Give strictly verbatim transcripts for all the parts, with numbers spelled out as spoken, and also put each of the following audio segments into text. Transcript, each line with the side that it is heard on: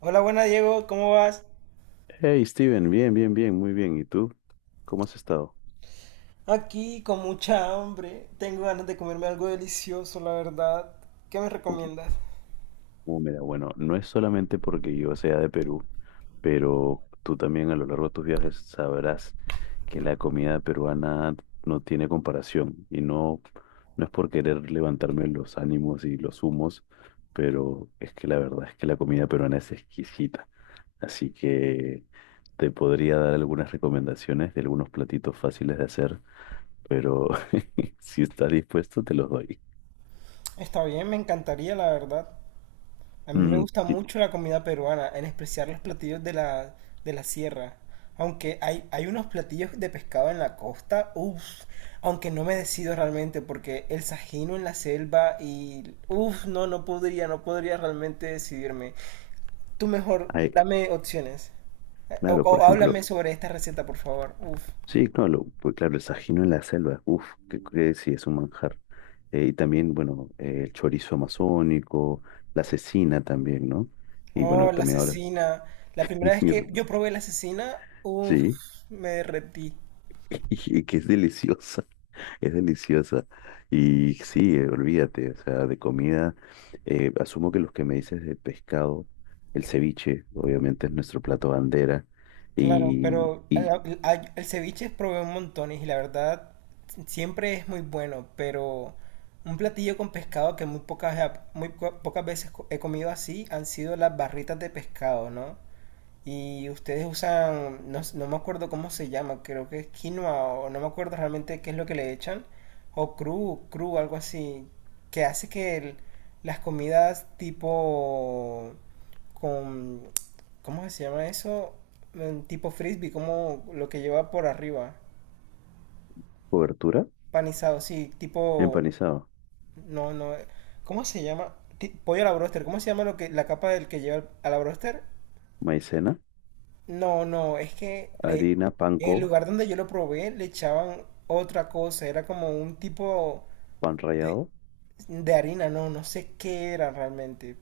right: Hola, buena Diego, ¿cómo vas?
left: Hey Steven, bien, bien, bien, muy bien. ¿Y tú? ¿Cómo has estado?
right: Aquí con mucha hambre, tengo ganas de comerme algo delicioso, la verdad. ¿Qué me
left: Uh,
right: recomiendas?
left: uh, mira, bueno, no es solamente porque yo sea de Perú, pero tú también a lo largo de tus viajes sabrás que la comida peruana no tiene comparación y no, no es por querer levantarme los ánimos y los humos, pero es que la verdad es que la comida peruana es exquisita. Así que te podría dar algunas recomendaciones de algunos platitos fáciles de hacer, pero si estás dispuesto te los doy.
right: Está bien, me encantaría, la verdad. A mí me
left: Mm,
right: gusta
left: sí,
right: mucho la comida peruana, en especial los platillos de la, de la sierra. Aunque hay, hay unos platillos de pescado en la costa, uff, aunque no me decido realmente porque el sajino en la selva y uff, no, no podría, no podría realmente decidirme. Tú mejor,
left: ay,
right: dame opciones. Eh, O,
left: claro, por
right: o
left: ejemplo,
right: háblame sobre esta receta, por favor. Uf.
left: sí, no, lo- pues claro, el sajino en la selva, uff, que, que sí es un manjar. Eh, y también, bueno, eh, el chorizo amazónico, la cecina también, ¿no? Y bueno,
right: Oh, la
left: también ahora,
right: asesina. La
left: y-
right: primera vez que yo probé la asesina, uf,
left: sí,
right: me derretí.
left: y que es deliciosa, es deliciosa. Y sí, eh, olvídate, o sea, de comida, eh, asumo que los que me dices de pescado, el ceviche, obviamente es nuestro plato bandera,
right: Claro,
left: y,
right: pero
left: y
right: a- a- el ceviche probé un montón y la verdad siempre es muy bueno, pero un platillo con pescado que muy pocas, eh, muy po- pocas veces co- he comido así han sido las barritas de pescado, ¿no? Y ustedes usan, no, no me acuerdo cómo se llama, creo que es quinoa o no me acuerdo realmente qué es lo que le echan, o cru, cru, algo así, que hace que el- las comidas tipo con, ¿cómo se llama eso? Mm, Tipo frisbee, como lo que lleva por arriba,
left: cobertura,
right: panizado, sí, tipo,
left: empanizado.
right: no, no, ¿cómo se llama? Ti- pollo a la broster, ¿cómo se llama lo que, la capa del que lleva a la broster?
left: Maicena,
right: No, no, es que le,
left: harina,
right: en
left: panko,
right: el lugar donde yo lo probé le echaban otra cosa, era como un tipo
left: pan
right: de,
left: rallado.
right: de harina, no, no sé qué era realmente,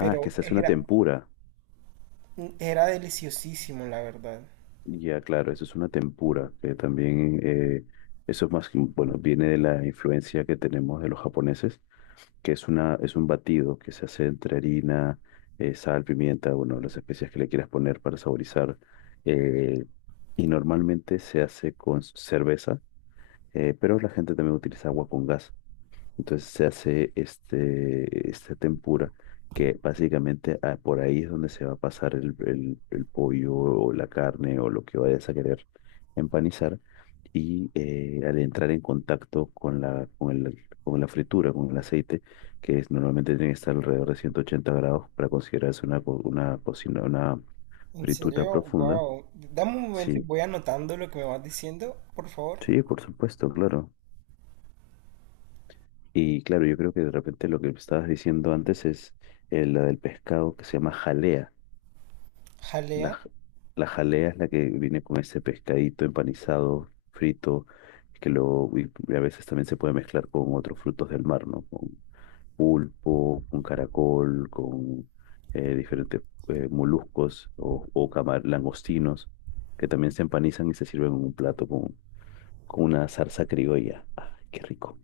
left: Ah, es que se hace una
right: era,
left: tempura.
right: era deliciosísimo, la verdad.
left: Ya, claro, eso es una tempura, que también, eh, eso es más, que- bueno, viene de la influencia que tenemos de los japoneses, que es una, es un batido que se hace entre harina, eh, sal, pimienta, bueno, las especias que le quieras poner para saborizar. eh, y normalmente se hace con cerveza, eh, pero la gente también utiliza agua con gas. Entonces se hace este, este tempura, que básicamente ah, por ahí es donde se va a pasar el, el- el pollo o la carne o lo que vayas a querer empanizar. Y eh, al entrar en contacto con la, con el- con la fritura, con el aceite, que es, normalmente tiene que estar alrededor de ciento ochenta grados para considerarse una, co- una cocina, una
right: En
left: fritura
right: serio,
left: profunda.
right: wow. Dame un momento y
left: Sí,
right: voy anotando lo que me vas diciendo, por favor.
left: sí, por supuesto, claro. Y claro, yo creo que de repente lo que estabas diciendo antes es eh, la del pescado que se llama jalea. La,
right: Jalea.
left: j- la jalea es la que viene con ese pescadito empanizado, frito, que luego y a veces también se puede mezclar con otros frutos del mar, ¿no? Con pulpo, con caracol, con eh, diferentes eh, moluscos o, o camar- langostinos, que también se empanizan y se sirven en un plato con, con una salsa criolla. ¡Ay, qué rico!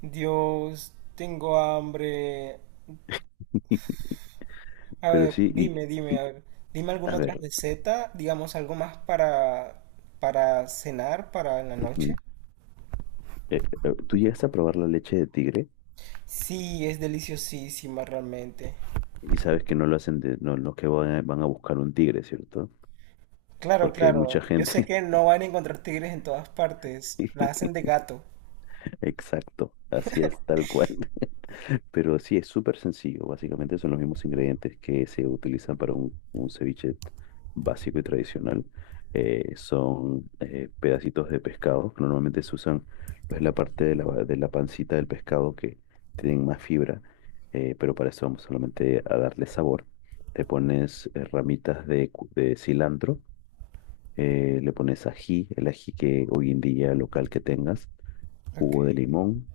right: Dios, tengo hambre. A
left: Pero
right: ver,
left: sí,
right: dime,
left: y,
right: dime, a
left: y,
right: ver, dime
left: a
right: alguna otra
left: ver.
right: receta, digamos algo más para, para cenar, para en la noche.
left: Ujú. Eh, eh, tú llegas a probar la leche de tigre
right: Sí, es deliciosísima realmente.
left: y sabes que no lo hacen de, no, no que van a, van a buscar un tigre, ¿cierto?
right: Claro,
left: Porque hay
right: claro,
left: mucha
right: yo sé
left: gente.
right: que no van a encontrar tigres en todas partes, la hacen de gato.
left: Exacto, así es, tal cual. Pero sí, es súper sencillo. Básicamente son los mismos ingredientes que se utilizan para un, un ceviche básico y tradicional. Eh, son eh, Pedacitos de pescado que normalmente se usan pues, la parte de la, de la pancita del pescado que tienen más fibra, eh, pero para eso vamos solamente a darle sabor. Te pones eh, ramitas de, cu- de cilantro, eh, le pones ají, el ají que hoy en día local que tengas,
right: Ok.
left: jugo de limón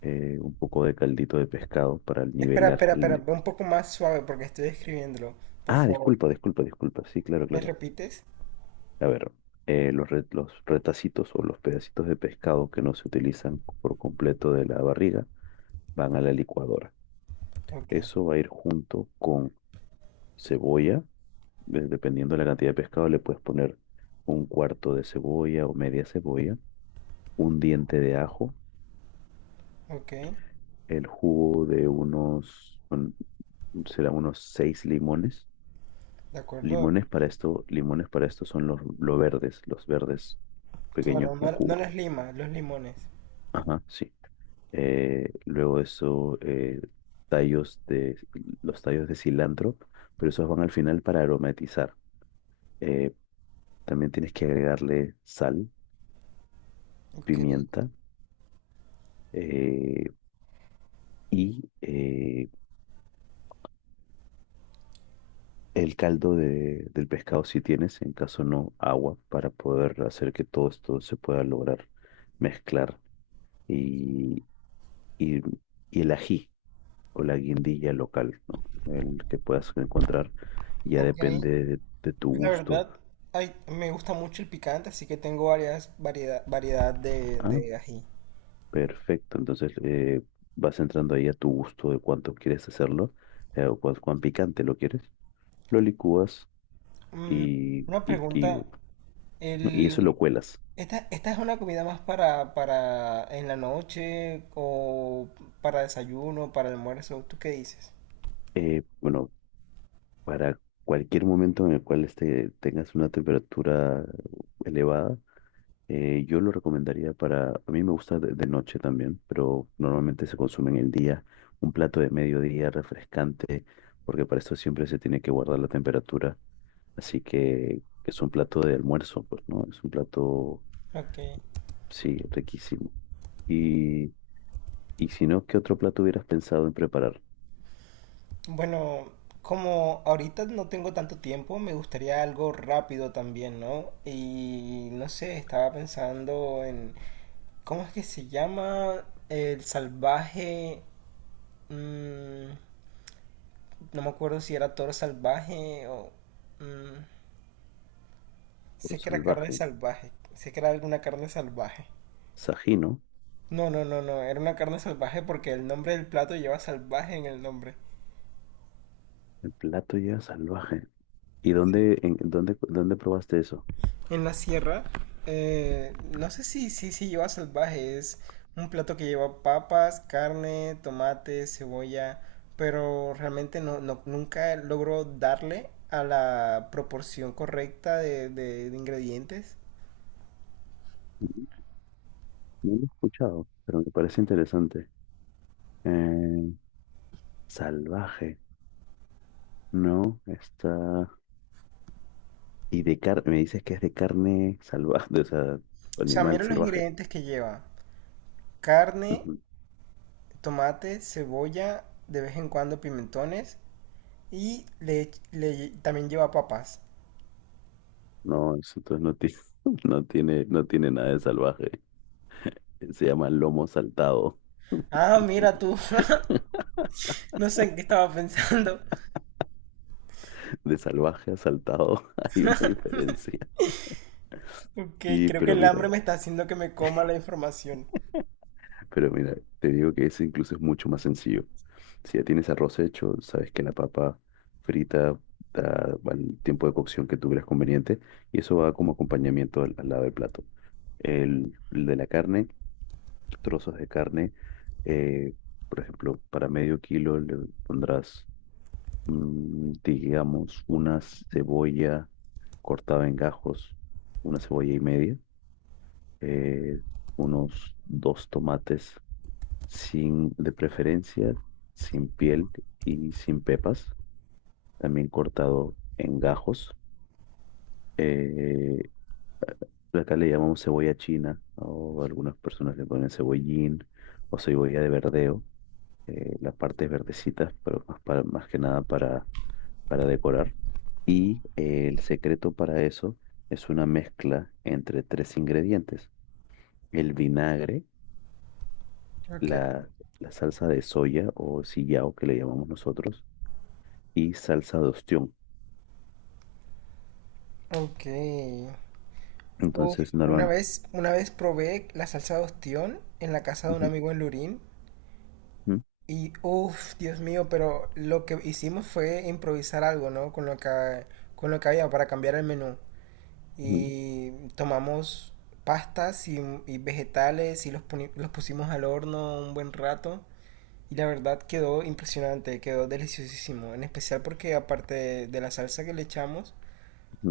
left: eh, un poco de caldito de pescado para
right: Espera,
left: nivelar
right: espera, espera,
left: el...
right: ve un poco más suave porque estoy escribiéndolo, por
left: Ah,
right: favor.
left: disculpa, disculpa, disculpa. Sí, claro,
right: ¿Me
left: claro.
right: repites?
left: A ver, eh, los, re- los retacitos o los pedacitos de pescado que no se utilizan por completo de la barriga van a la licuadora.
right: Ok,
left: Eso va a ir junto con cebolla. de- Dependiendo de la cantidad de pescado, le puedes poner un cuarto de cebolla o media cebolla, un diente de ajo,
right: ok,
left: el jugo de unos, un- será unos seis limones.
right: de acuerdo.
left: Limones para esto, limones para esto son los, los verdes, los verdes pequeños
right: Claro,
left: con
right: no, no
left: jugo.
right: las limas, los limones.
left: Ajá, sí. Eh, luego eso, eh, tallos de, los tallos de cilantro, pero esos van al final para aromatizar. Eh, También tienes que agregarle sal,
right: Ok,
left: pimienta eh, y eh, el caldo de- del pescado si tienes, en caso no, agua para poder hacer que todo esto se pueda lograr mezclar y, y y el ají, o la guindilla local, ¿no? El que puedas encontrar ya
right: ok.
left: depende de, de tu
right: La
left: gusto.
right: verdad, ay, me gusta mucho el picante, así que tengo varias variedad, variedad de,
left: Ah,
right: de ají.
left: perfecto. Entonces eh, vas entrando ahí a tu gusto de cuánto quieres hacerlo eh, o cuán, cuán picante lo quieres. Lo licúas
right: Mm,
left: y,
right: una
left: y, y,
right: pregunta,
left: y eso
right: el,
left: lo cuelas.
right: esta, ¿esta es una comida más para, para en la noche o para desayuno, para almuerzo? ¿Tú qué dices?
left: Eh, bueno, para cualquier momento en el cual este, tengas una temperatura elevada. Eh, yo lo recomendaría para, a mí me gusta de, de noche también, pero normalmente se consume en el día, un plato de mediodía refrescante, porque para esto siempre se tiene que guardar la temperatura, así que es un plato de almuerzo, pues, ¿no? Es un plato,
right: Ok.
left: sí, riquísimo. Y, y si no, ¿qué otro plato hubieras pensado en preparar?
right: Bueno, como ahorita no tengo tanto tiempo, me gustaría algo rápido también, ¿no? Y no sé, estaba pensando en, ¿cómo es que se llama? El salvaje... mm, no me acuerdo si era toro salvaje o... mm,
left: Un
right: sé que era carne
left: salvaje,
right: salvaje, sé que era alguna carne salvaje.
left: Sají, ¿no?
right: No, no, no, no, era una carne salvaje porque el nombre del plato lleva salvaje en el nombre.
left: El plato ya salvaje. ¿Y
right: Sí.
left: dónde, en, dónde, dónde probaste eso?
right: En la sierra, eh, no sé si, si, si lleva salvaje, es un plato que lleva papas, carne, tomate, cebolla, pero realmente no, no- nunca logro darle a la proporción correcta de, de- de ingredientes.
left: Ujú. No lo he escuchado, pero me parece interesante. Eh, Salvaje, ¿no? Está... Y de carne, me dices que es de carne salvaje, o sea,
right: O sea,
left: animal
right: mira los
left: salvaje.
right: ingredientes que lleva. Carne,
left: Ujú.
right: tomate, cebolla, de vez en cuando pimentones y le, le- también lleva papas.
left: No, eso entonces no tiene, no tiene, no tiene nada de salvaje. Se llama lomo saltado.
right: Ah, mira tú. No sé en qué estaba pensando.
left: De salvaje a saltado hay una diferencia.
right: Ok,
left: Sí,
right: creo que
left: pero
right: el
left: mira,
right: hambre me está haciendo que me coma la información.
left: pero mira, te digo que ese incluso es mucho más sencillo. Si ya tienes arroz hecho, sabes que la papa frita da bueno, el tiempo de cocción que tú creas conveniente y eso va como acompañamiento al, al lado del plato. El, el de la carne, trozos de carne, eh, por ejemplo, para medio kilo le pondrás, mm, digamos, una cebolla cortada en gajos, una cebolla y media, eh, unos dos tomates sin, de preferencia, sin piel y sin pepas también cortado en gajos. Eh, Acá le llamamos cebolla china, o algunas personas le ponen cebollín o cebolla de verdeo, eh, las partes verdecitas, pero más, para, más que nada para, para decorar. Y eh, el secreto para eso es una mezcla entre tres ingredientes: el vinagre,
right: Ok,
left: la, la salsa de soya o sillao que le llamamos nosotros, y salsa de ostión.
right: ok. Uf,
left: Entonces,
right: una
left: normal.
right: vez, una vez probé la salsa de ostión en la casa de un
left: Ujú,
right: amigo en Lurín.
left: ujú,
right: Y uff, Dios mío, pero lo que hicimos fue improvisar algo, ¿no? Con lo que, con lo que había para cambiar el menú.
left: ujú,
right: Y tomamos pastas y, y vegetales y los, poni- los pusimos al horno un buen rato. Y la verdad quedó impresionante, quedó deliciosísimo. En especial porque aparte de, de la salsa que le echamos,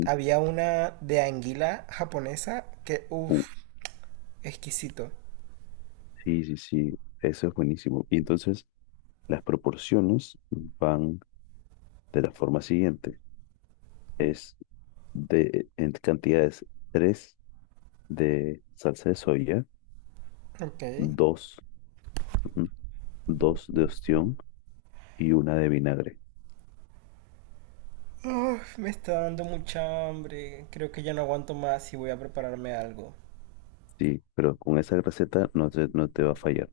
right: había una de anguila japonesa que
left: ujú.
right: uff, exquisito.
left: Sí, sí, sí, eso es buenísimo. Y entonces las proporciones van de la forma siguiente. Es de en cantidades tres de salsa de soya,
right: Ok.
left: dos, dos de ostión y una de vinagre.
right: Uf, me está dando mucha hambre. Creo que ya no aguanto más y voy a prepararme algo.
left: Sí, pero con esa receta no te, no te va a fallar.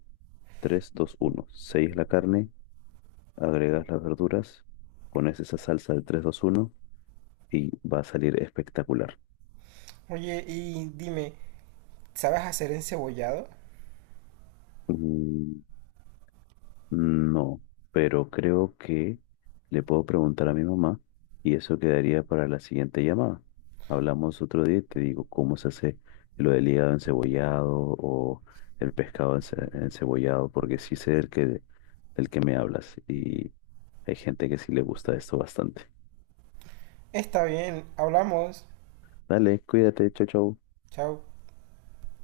left: Tres dos uno seis la carne, agregas las verduras, pones esa salsa de tres dos uno y va a salir espectacular.
right: Oye, y dime, ¿sabes hacer encebollado?
left: Mm, no, pero creo que le puedo preguntar a mi mamá y eso quedaría para la siguiente llamada. Hablamos otro día y te digo cómo se hace lo del hígado encebollado o el pescado ence- encebollado, porque sí sé del que, del que me hablas y hay gente que sí le gusta esto bastante.
right: Está bien, hablamos.
left: Dale, cuídate, chau, chau.
right: Chao.